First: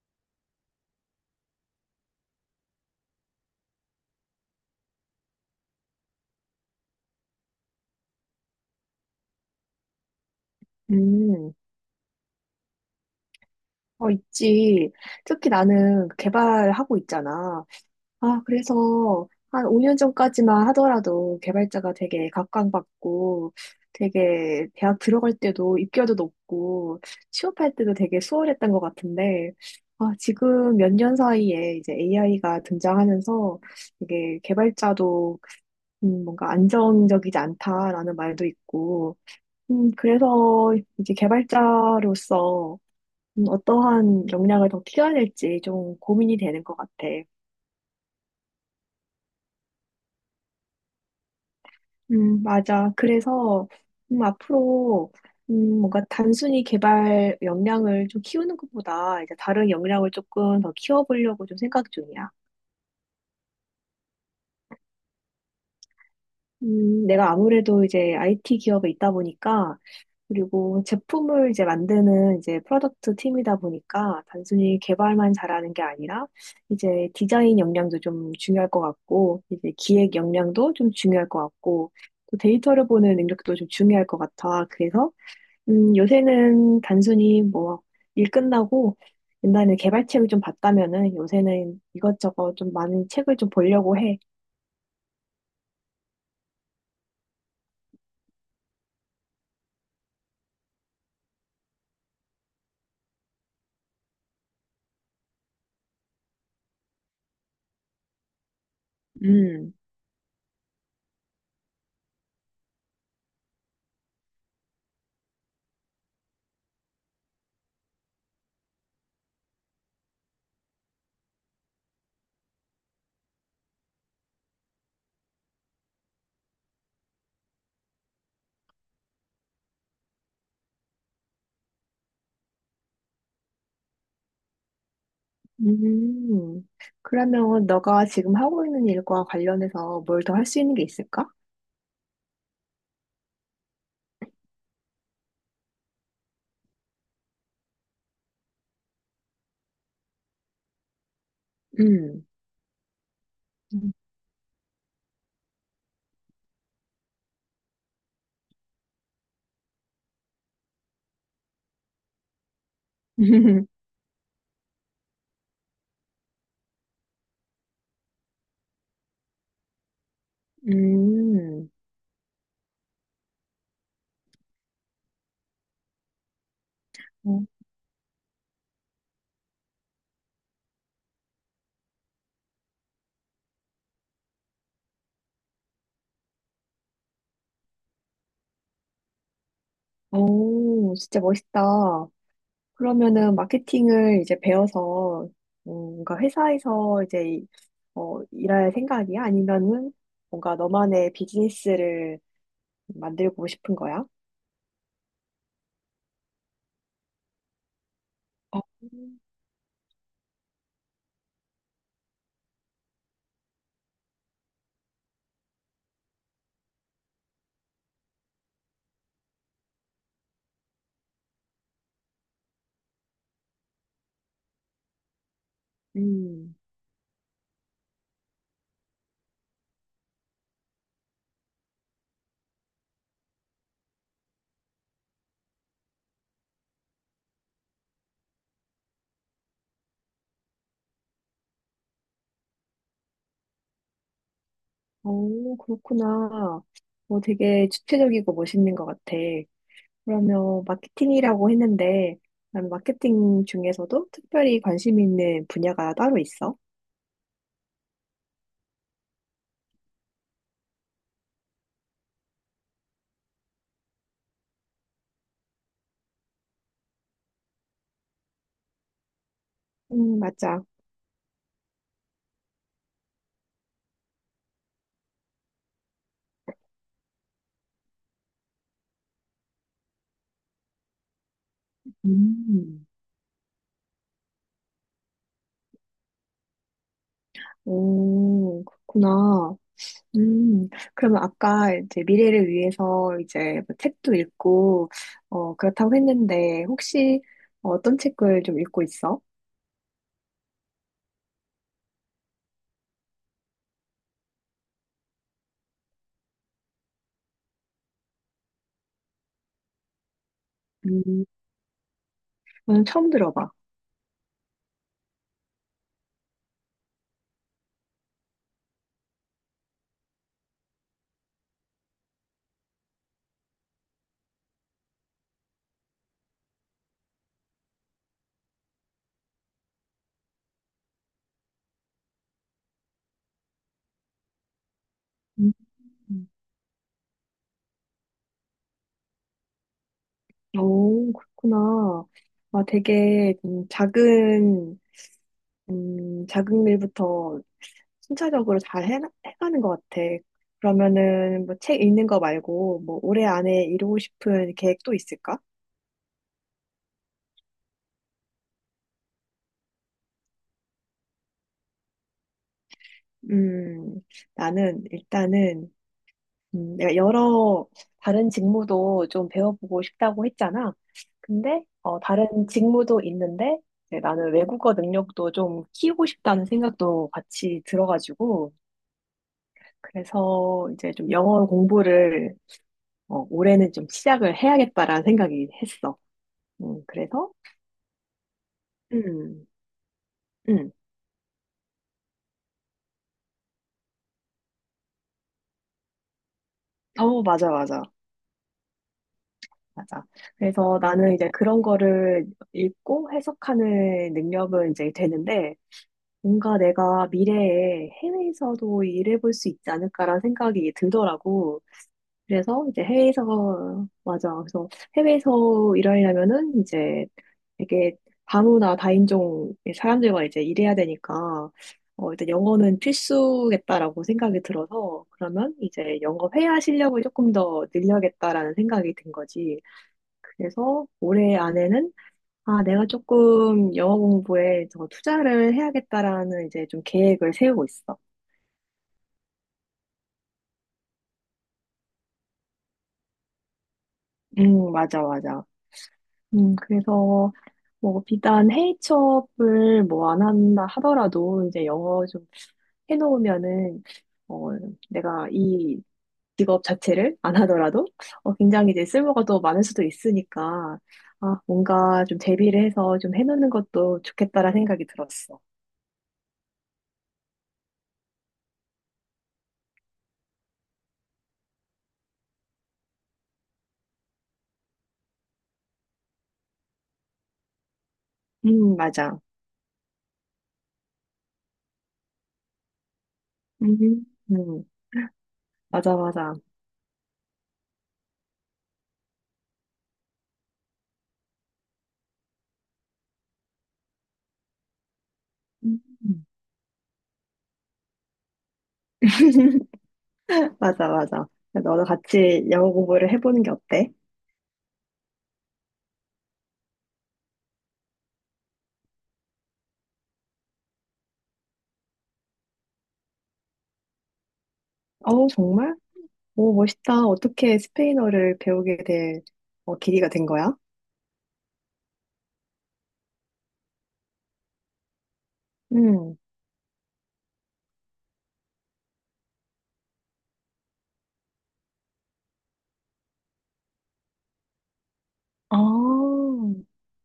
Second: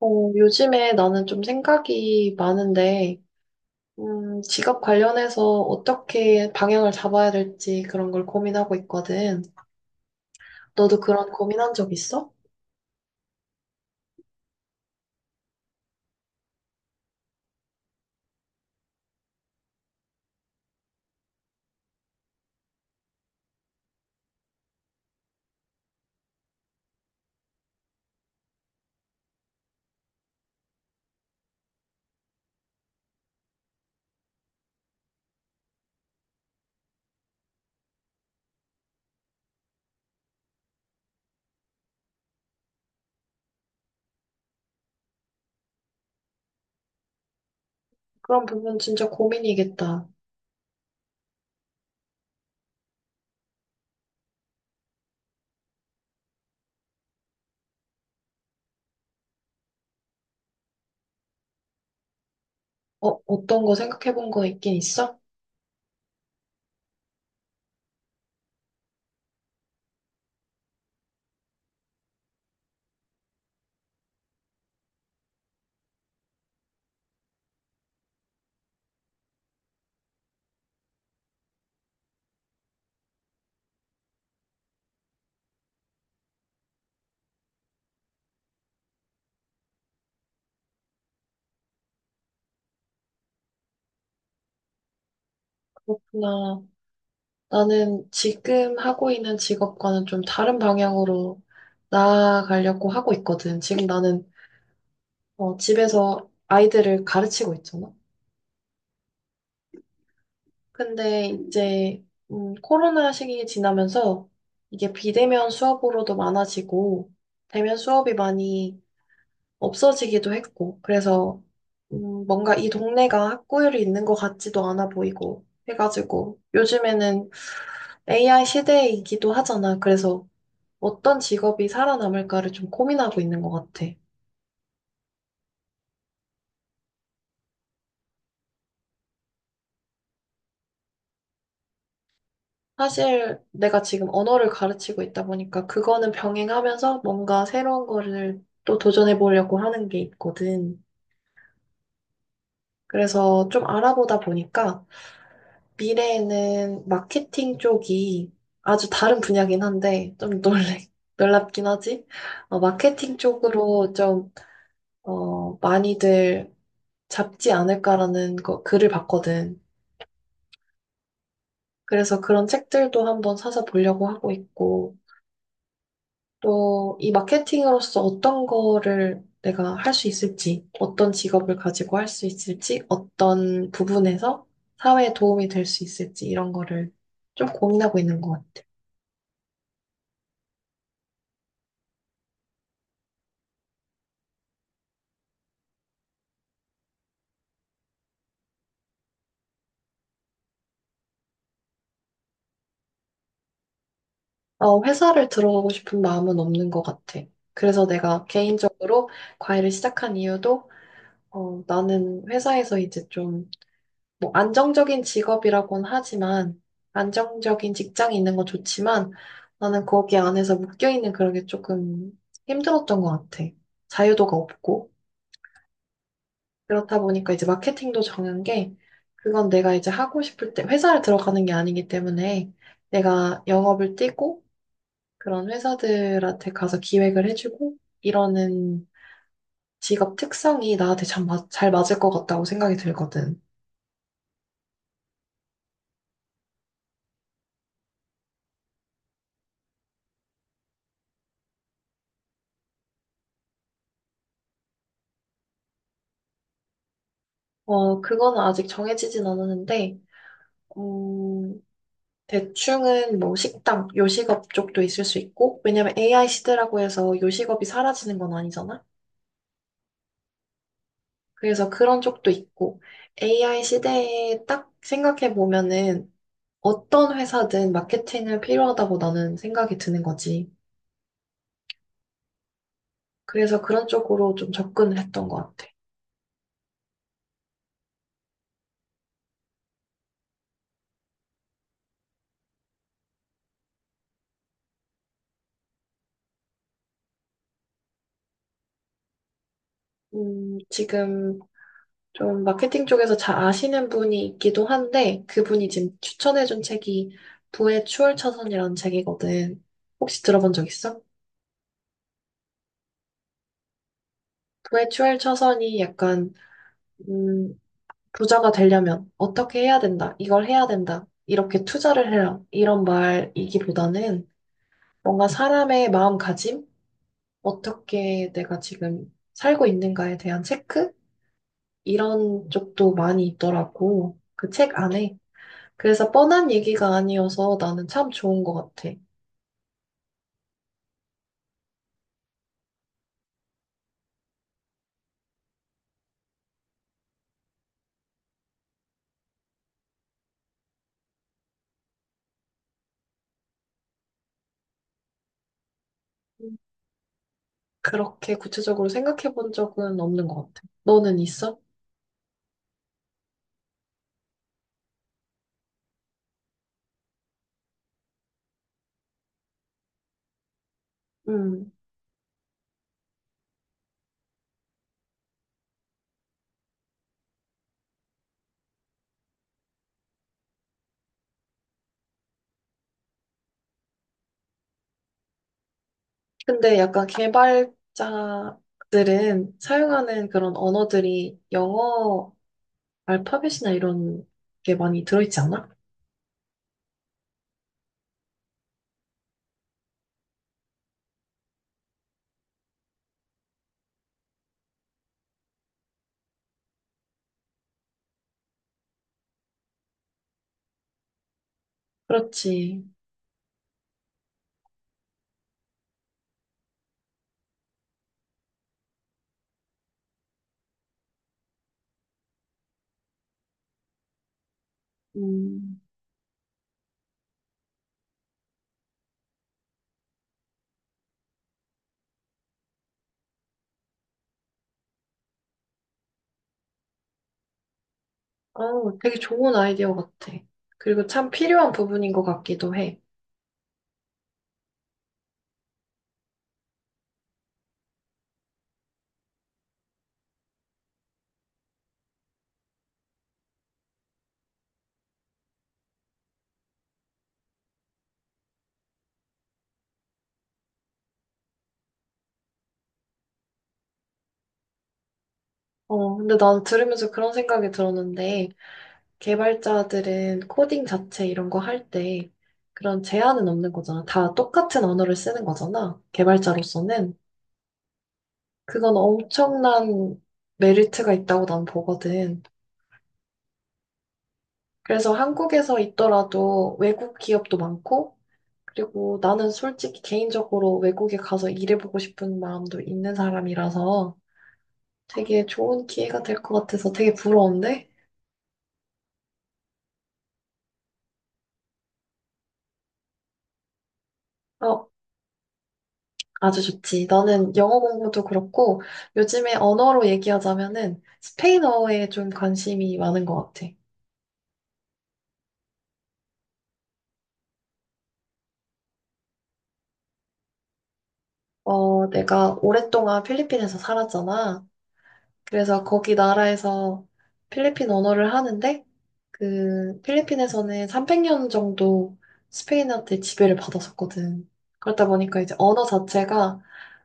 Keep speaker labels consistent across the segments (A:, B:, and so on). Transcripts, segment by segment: A: 요즘에 나는 좀 생각이 많은데, 직업 관련해서 어떻게 방향을 잡아야 될지 그런 걸 고민하고 있거든. 너도 그런
B: 음,
A: 고민한 적 있어?
B: 어, 있지. 특히 나는 개발하고 있잖아. 아, 그래서 한 5년 전까지만 하더라도 개발자가 되게 각광받고 되게 대학 들어갈 때도 입결도 높고 취업할 때도 되게 수월했던 것 같은데, 아, 지금 몇 년 사이에 이제 AI가 등장하면서 되게 개발자도 뭔가 안정적이지 않다라는 말도 있고, 그래서 이제 개발자로서 어떠한 역량을 더 키워낼지 좀 고민이 되는 것 같아.
A: 그런 부분 진짜 고민이겠다.
B: 맞아. 그래서, 앞으로, 뭔가 단순히 개발 역량을 좀 키우는 것보다 이제 다른 역량을 조금 더 키워보려고 좀 생각 중이야.
A: 어떤 거 생각해 본 거 있긴 있어?
B: 내가 아무래도 이제 IT 기업에 있다 보니까 그리고 제품을 이제 만드는 이제 프로덕트 팀이다 보니까 단순히 개발만 잘하는 게 아니라 이제 디자인 역량도 좀 중요할 것 같고 이제 기획 역량도 좀 중요할 것 같고 또 데이터를 보는 능력도 좀 중요할 것 같아. 그래서 요새는 단순히 뭐 일 끝나고 옛날에 개발책을 좀 봤다면은 요새는 이것저것 좀 많은 책을 좀 보려고 해.
A: 그렇구나. 나는 지금 하고 있는 직업과는 좀 다른 방향으로 나아가려고 하고 있거든. 지금 나는 집에서 아이들을 가르치고 있잖아.
B: 음.
A: 근데 이제 코로나 시기 지나면서 이게 비대면 수업으로도 많아지고 대면 수업이 많이 없어지기도 했고 그래서 뭔가 이 동네가 학구열이 있는 것 같지도 않아 보이고 해가지고 요즘에는 AI 시대이기도 하잖아. 그래서 어떤 직업이 살아남을까를 좀 고민하고 있는 것 같아.
B: 음, 그러면 너가 지금 하고 있는 일과 관련해서 뭘 더 할 수 있는 게 있을까?
A: 사실 내가 지금 언어를 가르치고 있다 보니까 그거는 병행하면서 뭔가 새로운 거를 또 도전해 보려고 하는 게 있거든.
B: 음,
A: 그래서 좀
B: 음.
A: 알아보다 보니까 미래에는 마케팅 쪽이 아주 다른 분야긴 한데 좀 놀래, 놀랍긴 하지? 마케팅 쪽으로 좀, 많이들 잡지 않을까라는 거, 글을 봤거든.
B: 음,
A: 그래서 그런 책들도 한번 사서 보려고 하고 있고, 또 이
B: 어,
A: 마케팅으로서 어떤 거를 내가 할 수 있을지, 어떤 직업을 가지고 할 수 있을지, 어떤 부분에서 사회에 도움이 될 수 있을지, 이런 거를 좀 고민하고 있는 것 같아.
B: 오, 진짜 멋있다. 그러면은 마케팅을 이제 배워서 뭔가 회사에서 이제 일할 생각이야? 아니면은 뭔가 너만의 비즈니스를 만들고 싶은 거야?
A: 회사를 들어가고 싶은 마음은 없는 것 같아. 그래서 내가
B: 어,
A: 개인적으로 과외를 시작한 이유도, 나는 회사에서 이제 좀 뭐 안정적인 직업이라고는 하지만 안정적인 직장이 있는 건 좋지만 나는 거기 안에서 묶여 있는 그런 게 조금 힘들었던 것 같아. 자유도가 없고
B: 음,
A: 그렇다 보니까 이제 마케팅도 정한 게 그건 내가 이제 하고 싶을 때 회사를 들어가는 게 아니기 때문에 내가 영업을 뛰고 그런 회사들한테 가서 기획을 해주고 이러는 직업 특성이 나한테 참 잘 맞을 것 같다고 생각이 들거든.
B: 오, 그렇구나. 뭐 되게 주체적이고 멋있는 것 같아. 그러면 마케팅이라고 했는데, 그럼 마케팅 중에서도 특별히 관심 있는 분야가 따로 있어?
A: 그거는 아직 정해지진 않았는데 음, 대충은 뭐 식당, 요식업 쪽도 있을 수 있고, 왜냐면 AI 시대라고 해서 요식업이 사라지는 건 아니잖아?
B: 맞아.
A: 그래서 그런 쪽도 있고, AI 시대에 딱 생각해 보면은 어떤 회사든 마케팅을 필요하다고 나는 생각이 드는 거지.
B: 음,
A: 그래서 그런 쪽으로 좀 접근을 했던 것 같아.
B: 오, 그렇구나. 음, 그러면 아까 이제 미래를 위해서 이제 뭐 책도 읽고, 그렇다고 했는데, 혹시 어떤 책을 좀 읽고 있어?
A: 지금 좀 마케팅 쪽에서 잘 아시는 분이 있기도 한데, 그분이 지금 추천해준 책이 부의 추월차선이라는 책이거든. 혹시 들어본 적 있어?
B: 음, 저는 처음 들어봐.
A: 외출 처선이 약간, 음, 부자가 되려면 어떻게 해야 된다, 이걸 해야 된다, 이렇게 투자를 해라, 이런 말이기보다는 뭔가 사람의 마음가짐, 어떻게 내가 지금 살고 있는가에 대한 체크? 이런 쪽도 많이 있더라고. 그 책 안에.
B: 음,
A: 그래서 뻔한 얘기가 아니어서 나는 참 좋은 것 같아.
B: 오, 그렇구나. 아, 되게 작은, 작은 일부터 순차적으로 잘 해가는 것 같아. 그러면은 뭐 책 읽는 거 말고 뭐 올해 안에 이루고 싶은 계획 또 있을까?
A: 음, 그렇게 구체적으로 생각해 본 적은 없는 것 같아. 너는 있어?
B: 음, 나는 일단은 내가 여러 다른 직무도 좀 배워보고 싶다고 했잖아. 근데
A: 음.
B: 다른 직무도 있는데 이제 나는 외국어 능력도 좀 키우고 싶다는 생각도 같이 들어가지고 그래서 이제 좀 영어 공부를 올해는 좀 시작을 해야겠다라는 생각이 했어.
A: 근데 약간
B: 그래서 음,
A: 개발자들은 사용하는 그런
B: 음.
A: 언어들이 영어 알파벳이나 이런 게 많이 들어있지 않아?
B: 어, 맞아, 맞아, 맞아. 그래서 나는 이제 그런 거를 읽고 해석하는 능력은 이제 되는데, 뭔가 내가 미래에 해외에서도 일해볼 수 있지 않을까라는 생각이 들더라고. 그래서 이제
A: 그렇지.
B: 해외에서, 맞아. 그래서 해외에서 일하려면은 이제 되게 다문화 다인종의 사람들과 이제 일해야 되니까, 일단 영어는 필수겠다라고 생각이 들어서, 그러면
A: 음,
B: 이제 영어 회화 실력을 조금 더 늘려야겠다라는 생각이 든 거지. 그래서 올해 안에는, 아, 내가 조금 영어 공부에 더 투자를 해야겠다라는 이제 좀 계획을 세우고 있어.
A: 되게 좋은 아이디어 같아. 그리고 참 필요한 부분인 것 같기도 해.
B: 맞아, 맞아. 그래서 뭐 비단 해외 취업을 뭐 안 한다 하더라도 이제 영어 좀 해놓으면은 어 내가 이 직업 자체를 안 하더라도 굉장히 이제 쓸모가 더 많을 수도 있으니까 뭔가 좀 대비를 해서 좀 해놓는 것도 좋겠다라는 생각이 들었어.
A: 근데 난 들으면서 그런 생각이 들었는데, 개발자들은 코딩 자체 이런 거 할 때 그런 제한은 없는 거잖아. 다 똑같은 언어를 쓰는 거잖아. 개발자로서는. 그건
B: 맞아.
A: 엄청난 메리트가 있다고 난 보거든.
B: 음, 음
A: 그래서 한국에서
B: 맞아 맞아.
A: 있더라도 외국 기업도 많고, 그리고 나는 솔직히 개인적으로 외국에 가서 일해보고 싶은 마음도 있는 사람이라서 되게
B: 음.
A: 좋은 기회가 될 것 같아서 되게 부러운데?
B: 맞아 맞아. 너도 같이 영어 공부를 해보는 게 어때?
A: 어, 아주 좋지. 나는 영어 공부도 그렇고, 요즘에 언어로 얘기하자면은 스페인어에 좀 관심이 많은 것 같아.
B: 어우 정말? 오, 멋있다. 어떻게 스페인어를 배우게 될 계기가 된 거야?
A: 내가 오랫동안 필리핀에서 살았잖아. 그래서 거기
B: 음.
A: 나라에서 필리핀 언어를 하는데 그 필리핀에서는 300년 정도 스페인한테 지배를 받았었거든. 그렇다 보니까 이제
B: 아,
A: 언어 자체가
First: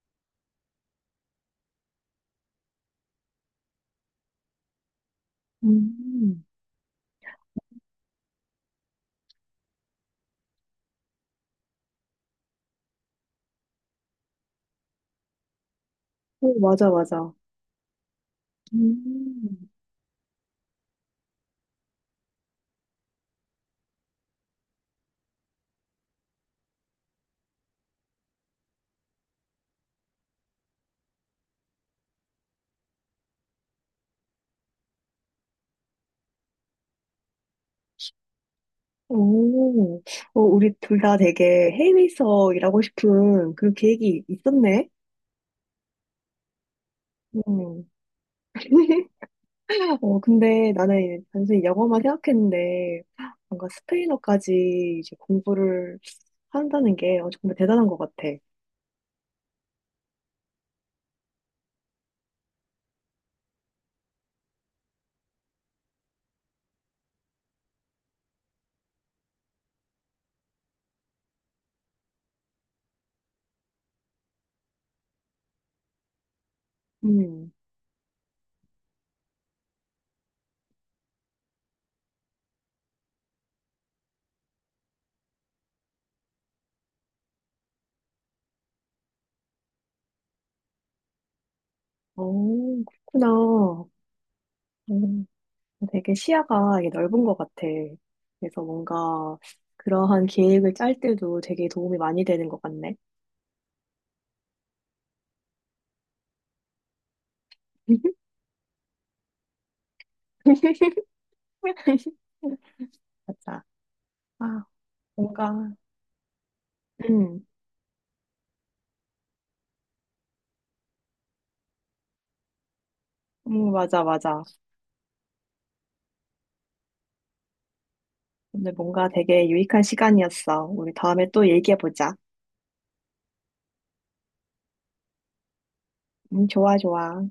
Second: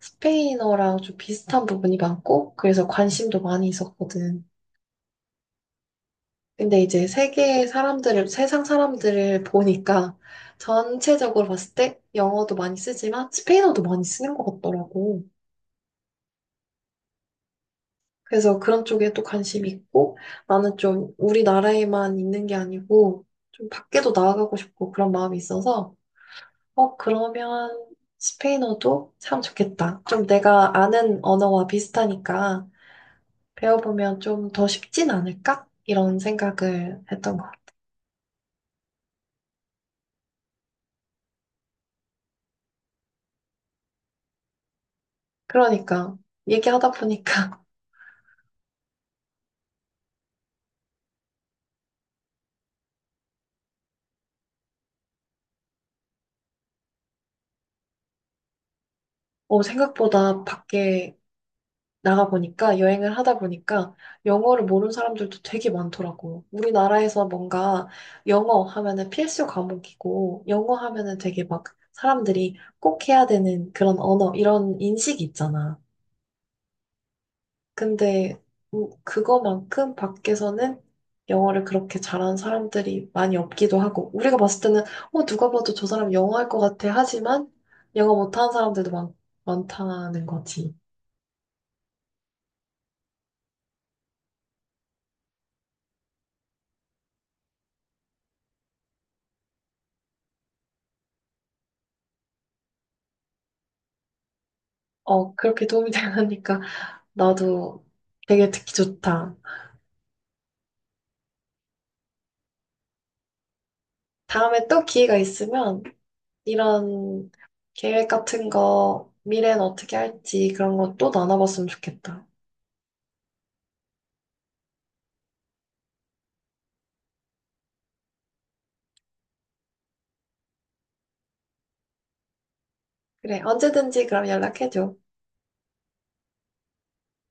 A: 스페인어랑 좀 비슷한 부분이 많고 그래서 관심도 많이 있었거든.
B: 음.
A: 근데 이제 세계 사람들을 세상 사람들을 보니까 전체적으로 봤을 때 영어도 많이 쓰지만 스페인어도 많이 쓰는 것 같더라고.
B: 오, 맞아, 맞아.
A: 그래서 그런 쪽에 또 관심이
B: 음.
A: 있고, 나는 좀 우리나라에만 있는 게 아니고, 좀 밖에도 나아가고 싶고 그런 마음이 있어서, 그러면 스페인어도 참 좋겠다. 좀 내가 아는 언어와 비슷하니까 배워보면 좀 더 쉽진 않을까? 이런 생각을 했던 거.
B: 오, 우리 둘 다 되게 해외에서 일하고 싶은 그 계획이 있었네.
A: 그러니까, 얘기하다 보니까,
B: 음. 근데 나는 단순히 영어만 생각했는데 뭔가 스페인어까지 이제 공부를 한다는 게 정말 대단한 것 같아.
A: 생각보다 밖에 나가 보니까 여행을 하다 보니까 영어를 모르는 사람들도 되게 많더라고. 우리나라에서 뭔가 영어 하면은 필수 과목이고 영어 하면은 되게 막 사람들이 꼭 해야 되는 그런 언어 이런 인식이 있잖아.
B: 음.
A: 근데 그거만큼 밖에서는 영어를 그렇게 잘하는 사람들이 많이 없기도 하고 우리가 봤을 때는 어 누가 봐도 저 사람 영어 할 것 같아 하지만 영어 못하는 사람들도 많다는 거지.
B: 어, 그렇구나. 어, 되게 시야가 이게 넓은 것 같아. 그래서 뭔가 그러한 계획을 짤 때도 되게 도움이 많이 되는 것 같네.
A: 어 그렇게 도움이 되니까 나도 되게 듣기 좋다.
B: 맞아. 아,
A: 다음에 또 기회가
B: 뭔가,
A: 있으면 이런
B: 음,
A: 계획 같은 거, 미래는 어떻게 할지 그런 거 또 나눠봤으면 좋겠다.
B: 맞아, 맞아. 오늘 뭔가 되게 유익한 시간이었어. 우리 다음에 또 얘기해보자.
A: 그래, 언제든지 그럼 연락해줘.
B: 좋아, 좋아.